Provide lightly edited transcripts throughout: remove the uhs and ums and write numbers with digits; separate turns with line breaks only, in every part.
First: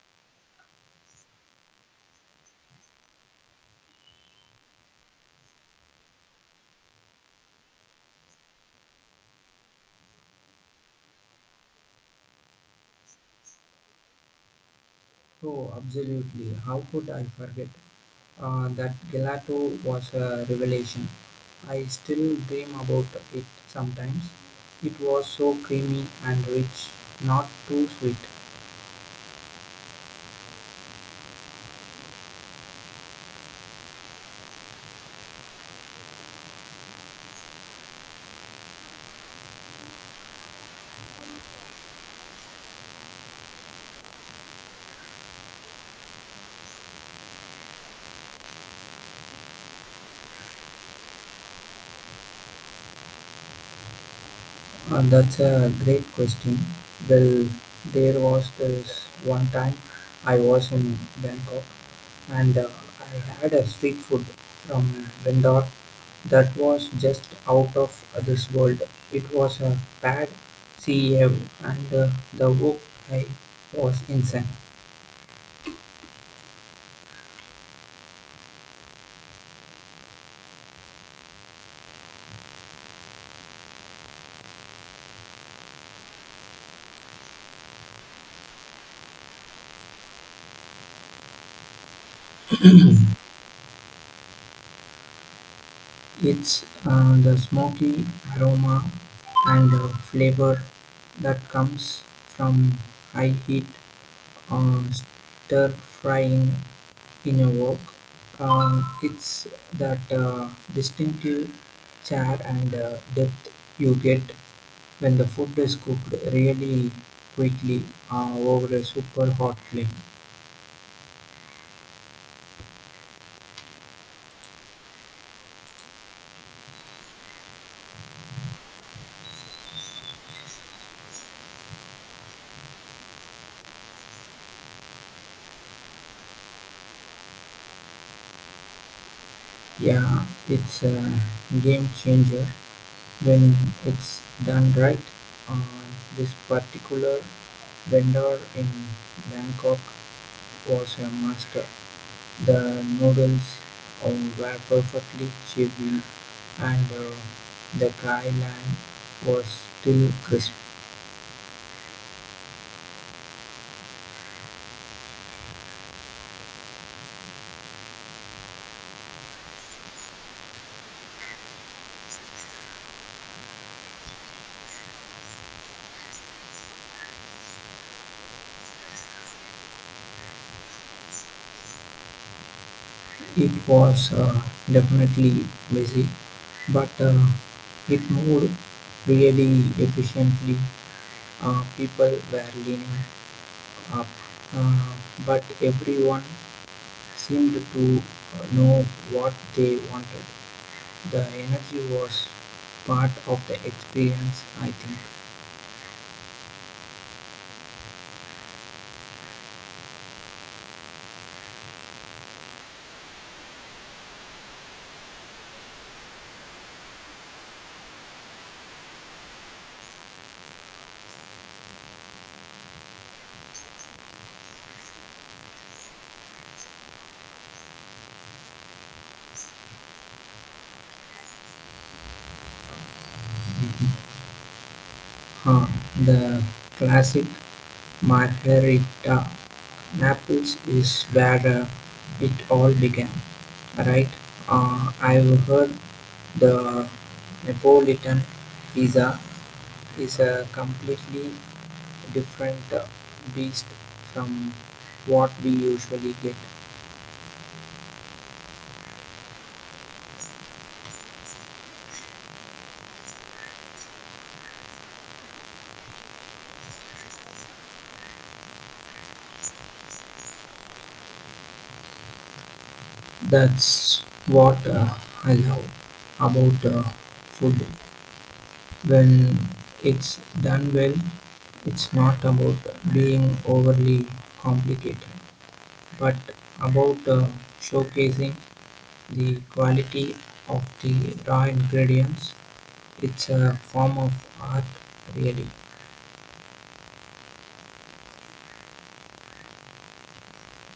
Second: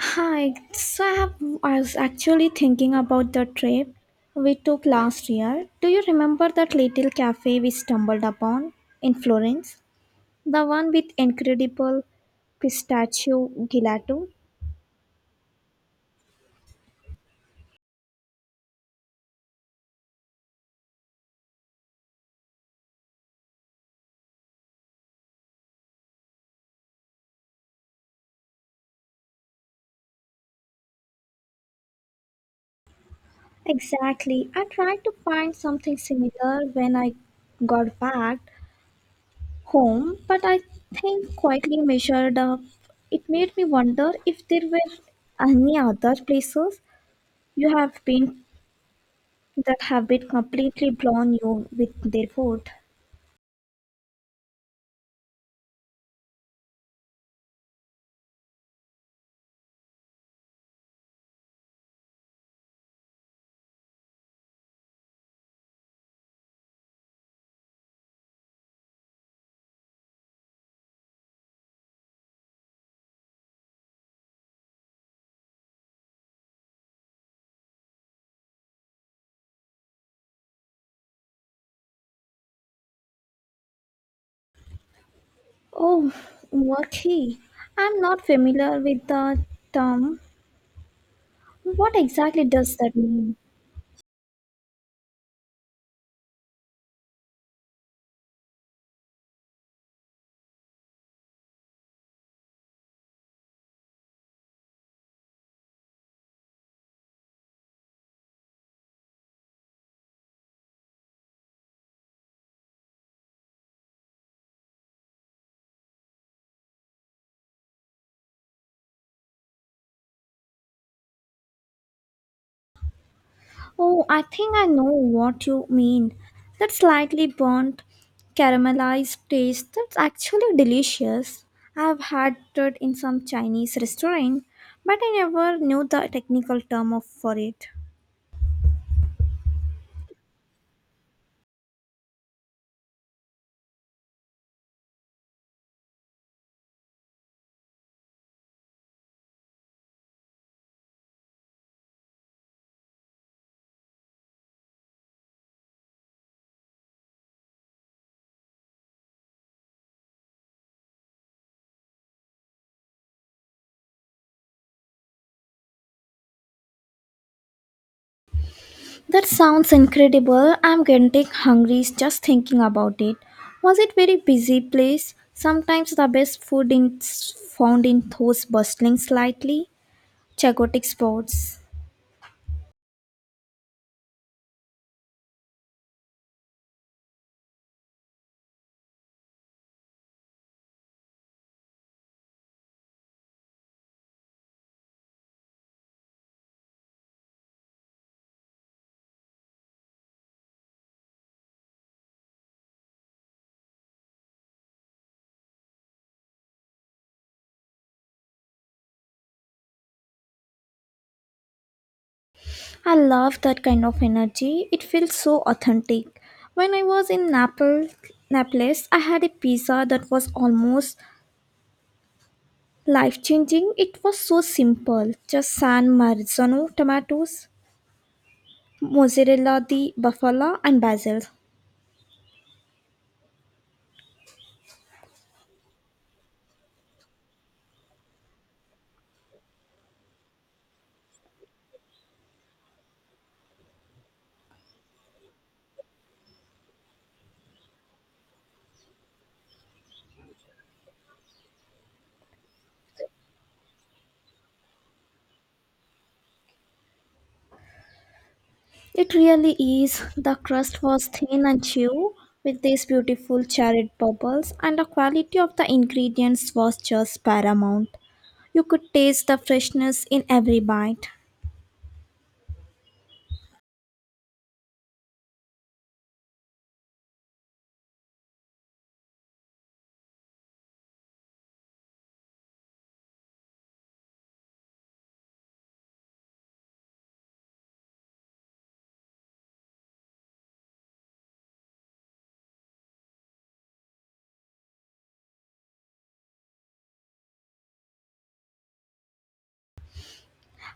Hi, so I was actually thinking about the trip we took last year. Do you remember that little cafe we stumbled upon in Florence? The one with incredible pistachio gelato?
Oh, absolutely. How could I forget? That gelato was a revelation. I still dream about it sometimes. It was so creamy and rich, not too sweet.
Exactly. I tried to find something similar when I got back home, but I think quietly measured up. It made me wonder if there were any other places you have been that have been completely blown you with their food.
That's a great question. Well, there was this one time I was in Bangkok and I had a street food from a vendor that was just out of this world. It was a bad cave, and the walk I was inside.
Oh, wakhi. I'm not familiar with the term. What exactly does that mean?
It's the smoky aroma and flavor that comes from high heat or stir frying in a wok. It's that distinctive char and depth you get when the food is cooked really quickly over a super hot flame.
Oh, I think I know what you mean. That slightly burnt, caramelized taste that's actually delicious. I've had it in some Chinese restaurant, but I never knew the technical term of for it.
Yeah, it's a game changer when it's done right. Uh, this particular vendor in Bangkok was a master. The noodles uh, were perfectly chewy, and the Kai Lan was still crisp.
That sounds incredible. I'm getting hungry just thinking about it. Was it very busy place? Sometimes the best food is found in those bustling, slightly chaotic spots.
It was definitely busy, but it moved really efficiently. People were lining up, uh, but everyone seemed to know what they wanted. The energy was part of the experience, I think.
I love that kind of energy. It feels so authentic. When I was in Naples, I had a pizza that was almost life-changing. It was so simple, just San Marzano tomatoes, mozzarella, di bufala, and basil.
Huh. The classic margarita. Naples is where it all began, right? I've heard the Neapolitan pizza is a completely different beast from what we usually get.
It really is. The crust was thin and chew with these beautiful charred bubbles, and the quality of the ingredients was just paramount. You could taste the freshness in every bite.
That's what I love about food. When it's done well, it's not about being overly complicated, but about showcasing the quality of the raw ingredients. It's a form of art, really,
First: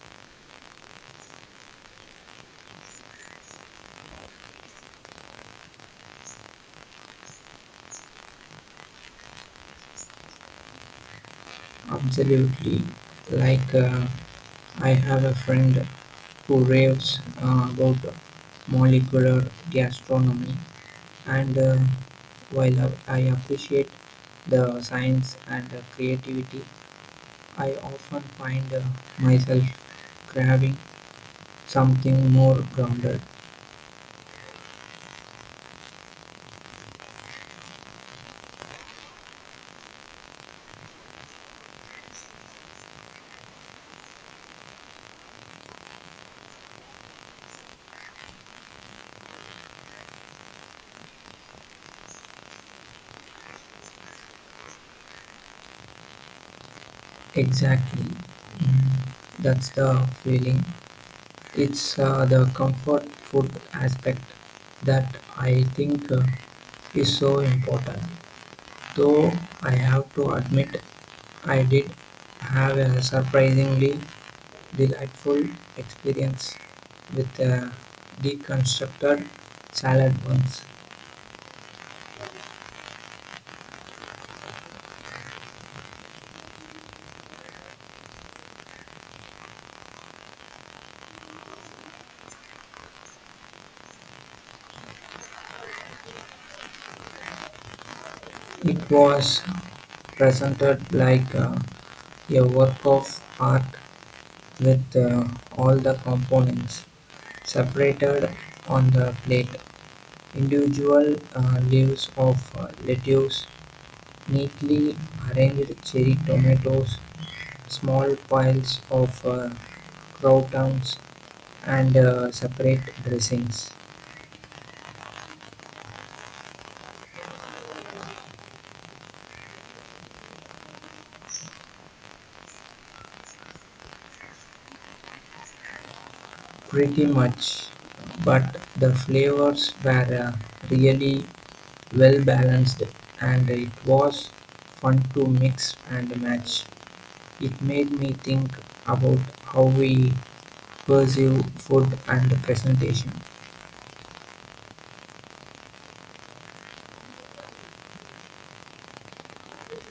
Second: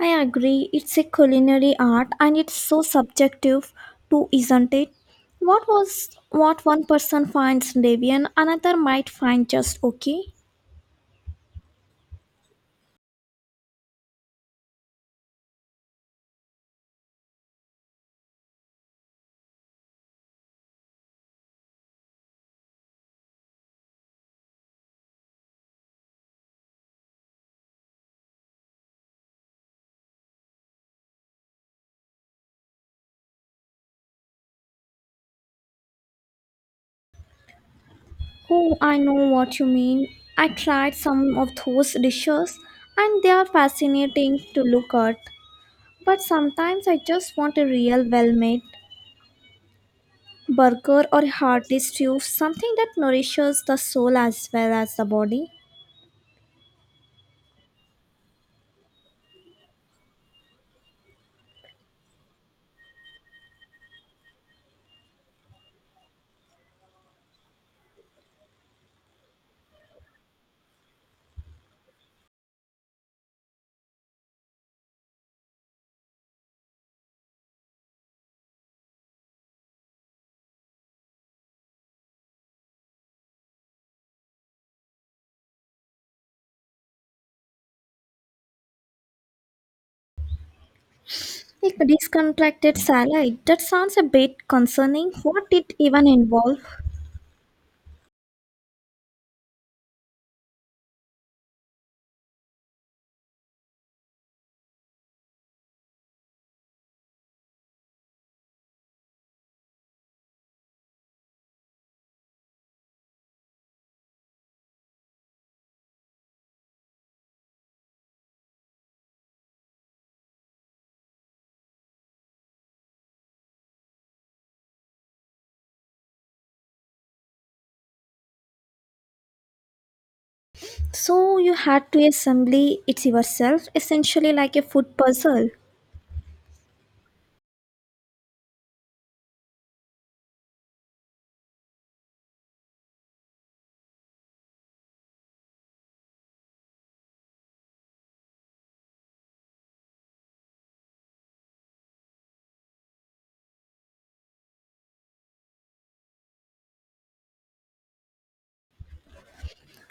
I agree, it's a culinary art and it's so subjective too, isn't it? What one person finds deviant, another might find just okay.
absolutely like. I have a friend who raves about molecular gastronomy, and while I appreciate the science and the creativity, I often find myself craving something more grounded.
Oh, I know what you mean. I tried some of those dishes and they are fascinating to look at. But sometimes I just want a real well made burger or a hearty stew, something that nourishes the soul as well as the body.
Exactly. Mm, That's the feeling. It's the comfort food aspect that I think is so important. Though I have to admit I did have a surprisingly delightful experience with a deconstructed salad once.
Like a discontracted salad, that sounds a bit concerning. What it even involve?
It was presented like a work of art with all the components separated on the plate. Individual leaves of lettuce, neatly arranged cherry tomatoes, small piles of croutons, and separate dressings.
So you had to assemble it yourself, essentially like a food puzzle.
Pretty much, but the flavors were really well balanced, and it was fun to mix and match. It made me think about how we perceive food and presentation.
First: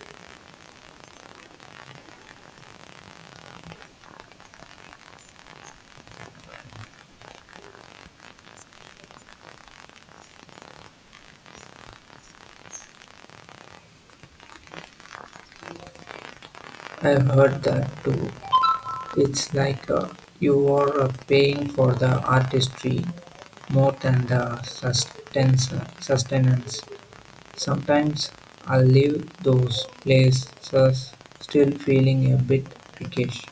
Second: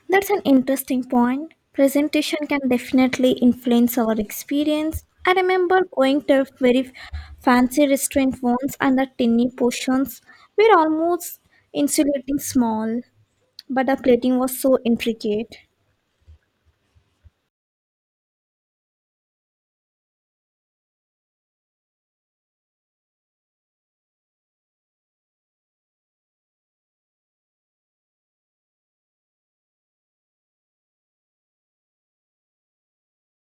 That's an interesting point. Presentation can definitely influence our experience. I remember going to a very fancy restaurant once and the tiny portions were almost insulating small, but the plating was so intricate.
I've heard that too. It's like you are paying for the artistry more than the sustenance. Sometimes I leave those places still feeling a bit peckish.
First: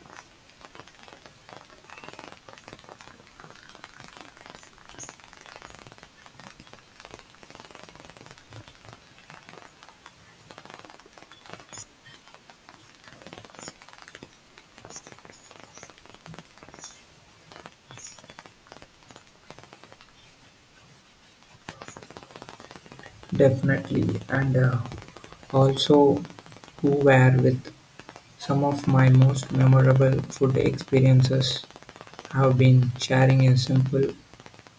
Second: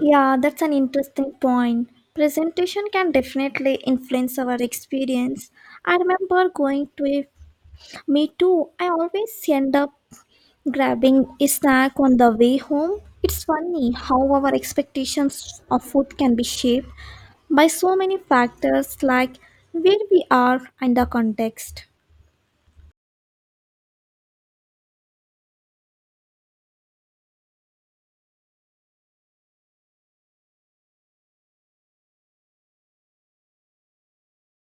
Yeah, that's an interesting point. Presentation can definitely influence our experience. I remember going to a me too. I always end up grabbing a snack on the way home. It's funny how our expectations of food can be shaped by so many factors like where we are and the context.
Definitely, and also who were with. Some of my most memorable food experiences have been sharing a simple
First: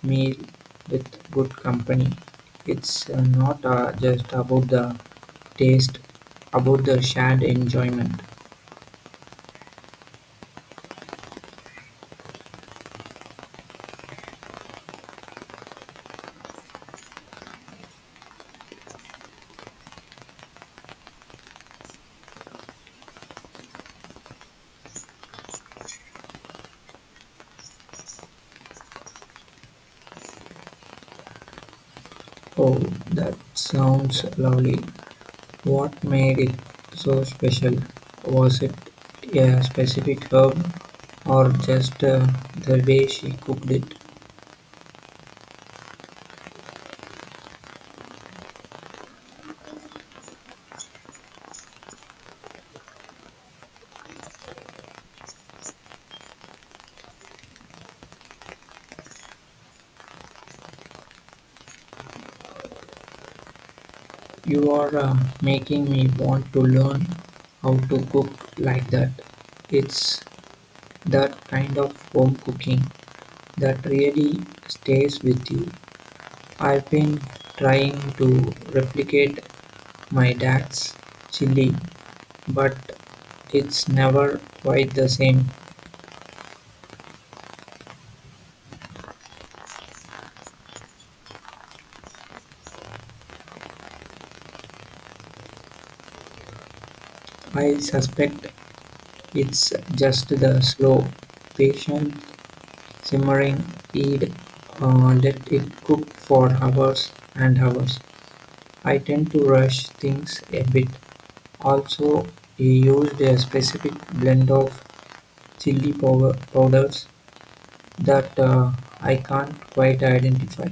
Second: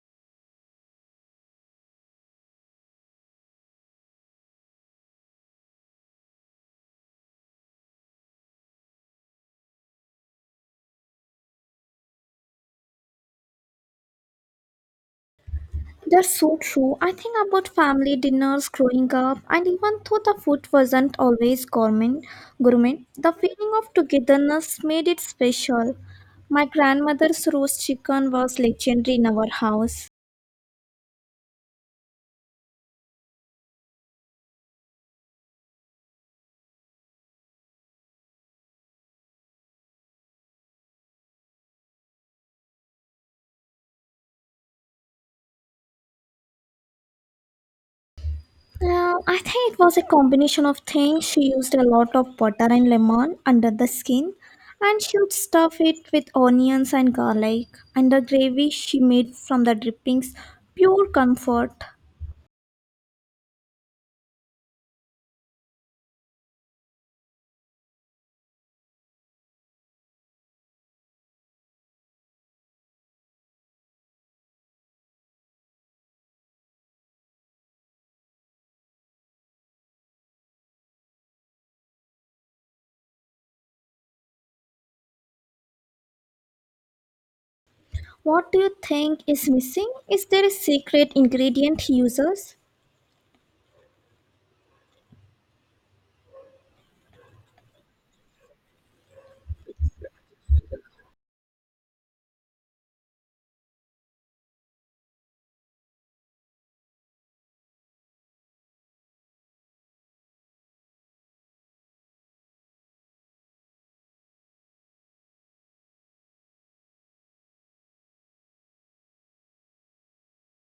meal with good company. It's not just about the taste, about the shared enjoyment.
That's so true. I think about family dinners growing up, and even though the food wasn't always gourmet, the feeling of togetherness made it special. My grandmother's roast chicken was legendary in our house.
Oh, that sounds lovely. What made it so special? Was it a specific herb, or just the way she cooked it?
Well, I think it was a combination of things. She used a lot of butter and lemon under the skin, and she would stuff it with onions and garlic. And the gravy she made from the drippings, pure comfort.
You are making me want to learn how to cook like that. It's that kind of home cooking that really stays with you. I've been trying to replicate my dad's chili, but it's never quite the same.
What do you think is missing? Is there a secret ingredient he uses?
I suspect it's just the slow, patient simmering heat. Let it cook for hours and hours. I tend to rush things a bit. Also, he used a specific blend of chili powders that I can't quite identify.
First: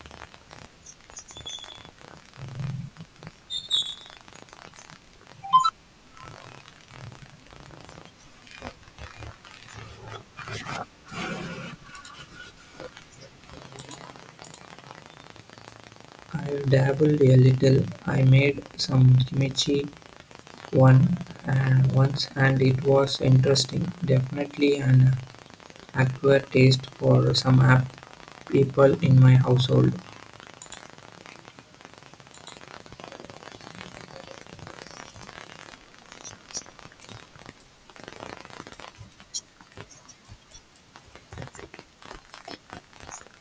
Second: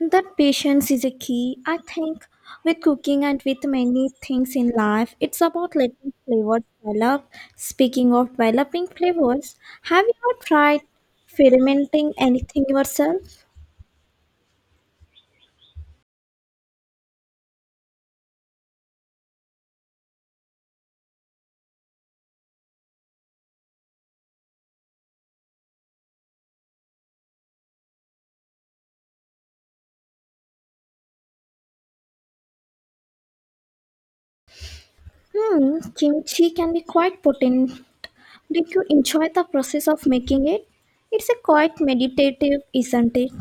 That patience is a key. I think with cooking and with many things in life, it's about letting flavors develop. Speaking of developing flavors, have you ever tried fermenting anything yourself?
I dabbled a little. I made some kimchi one once, and it was interesting. Definitely an acquired taste for some apple. People in my household.
Hmm, kimchi can be quite potent. Did you enjoy the process of making it? It's a quite meditative, isn't it?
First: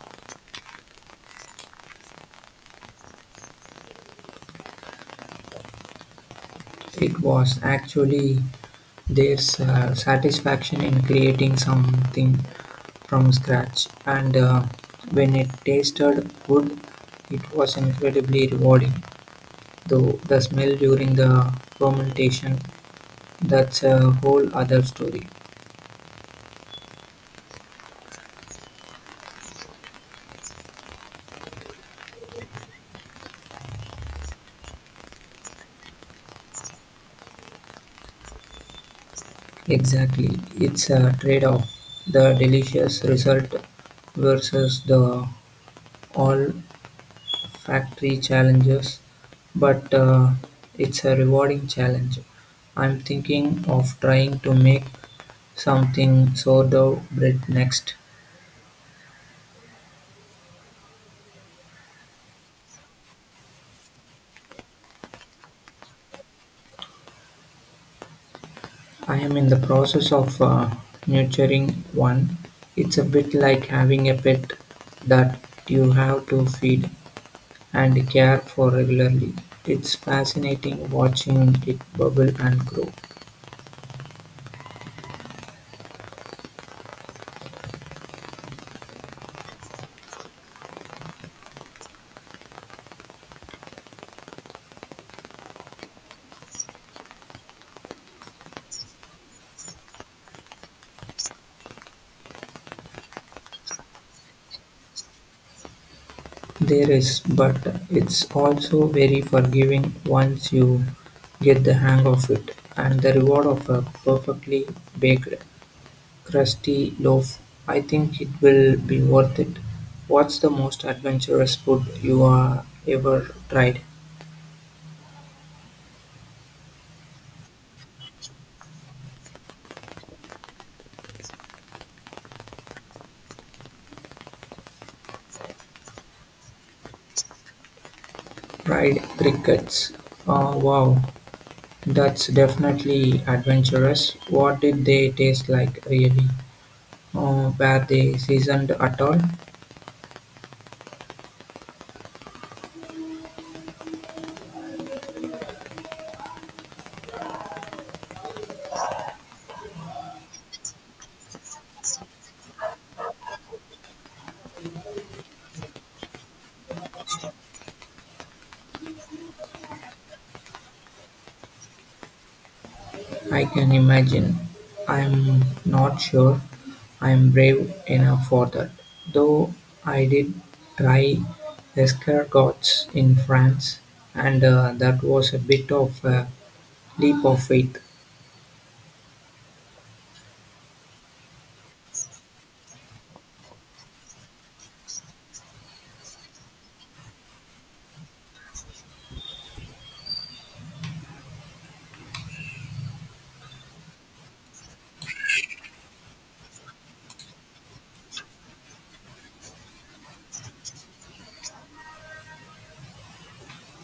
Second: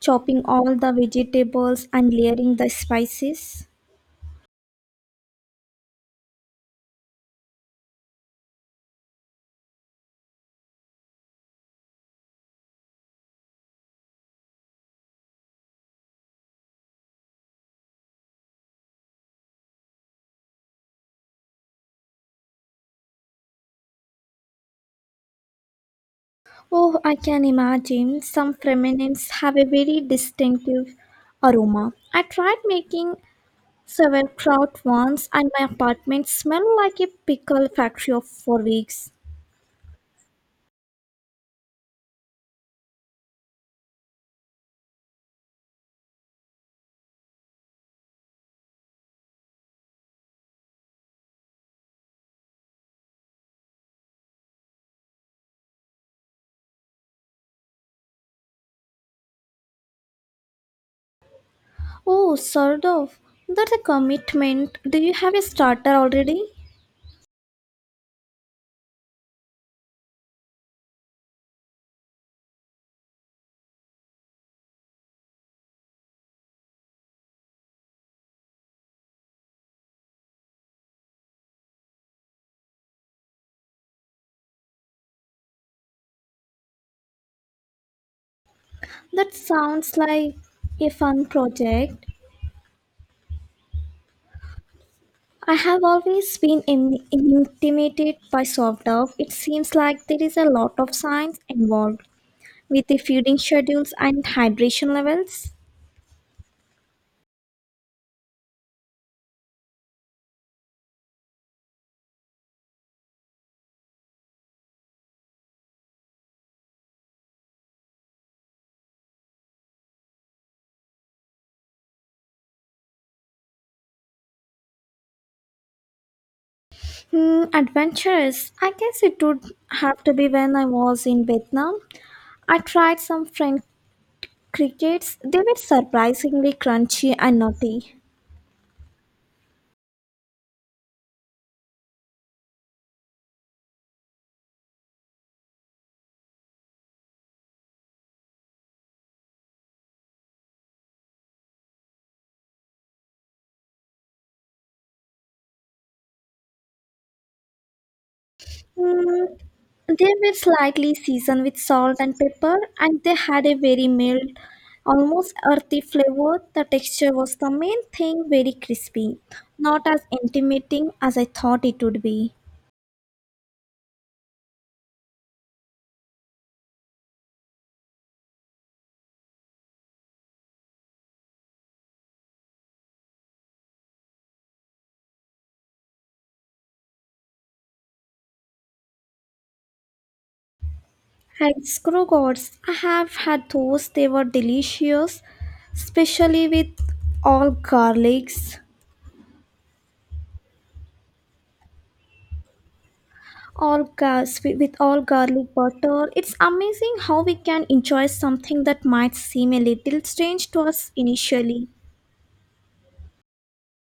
Chopping all the vegetables and layering the spices.
It was actually their satisfaction in creating something from scratch, and when it tasted good, it was incredibly rewarding. Though the smell during the fermentation, that's a whole other story.
Oh, I can imagine. Some feminines have a very distinctive aroma. I tried making sauerkraut once, and my apartment smelled like a pickle factory of for weeks.
Exactly, it's a trade off. The delicious result versus the all factory challenges, but it's a rewarding challenge. I'm thinking of trying to make something sourdough bread next.
Oh, sort. That's a commitment. Do you have a starter already?
I am in the process of nurturing one. It's a bit like having a pet that you have to feed and care for regularly. It's fascinating watching it bubble and grow.
That sounds like a fun project. I have always been intimidated by soft dove. It seems like there is a lot of science involved with the feeding schedules and hydration levels?
There is, but it's also very forgiving once you get the hang of it. And the reward of a perfectly baked, crusty loaf, I think it will be worth it. What's the most adventurous food you are ever tried?
Hmm, adventurous. I guess it would have to be when I was in Vietnam. I tried some French crickets. They were surprisingly crunchy and nutty.
Fried crickets. Oh, wow, that's definitely adventurous. What did they taste like, really? Oh, were they seasoned at all?
Hmm, they were slightly seasoned with salt and pepper, and they had a very mild, almost earthy flavor. The texture was the main thing, very crispy, not as intimidating as I thought it would be.
I can imagine. I'm not sure I'm brave enough for that, though I did try escargots in France, and that was a bit of a leap of faith.
And scrogots, I have had those. They were delicious, especially with all garlics, all gas with all garlic butter. It's amazing how we can enjoy something that might seem a little strange to us initially.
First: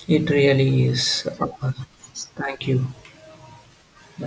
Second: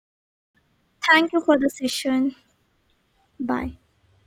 It really is.
Thank you for the session.
Thank you.
Bye.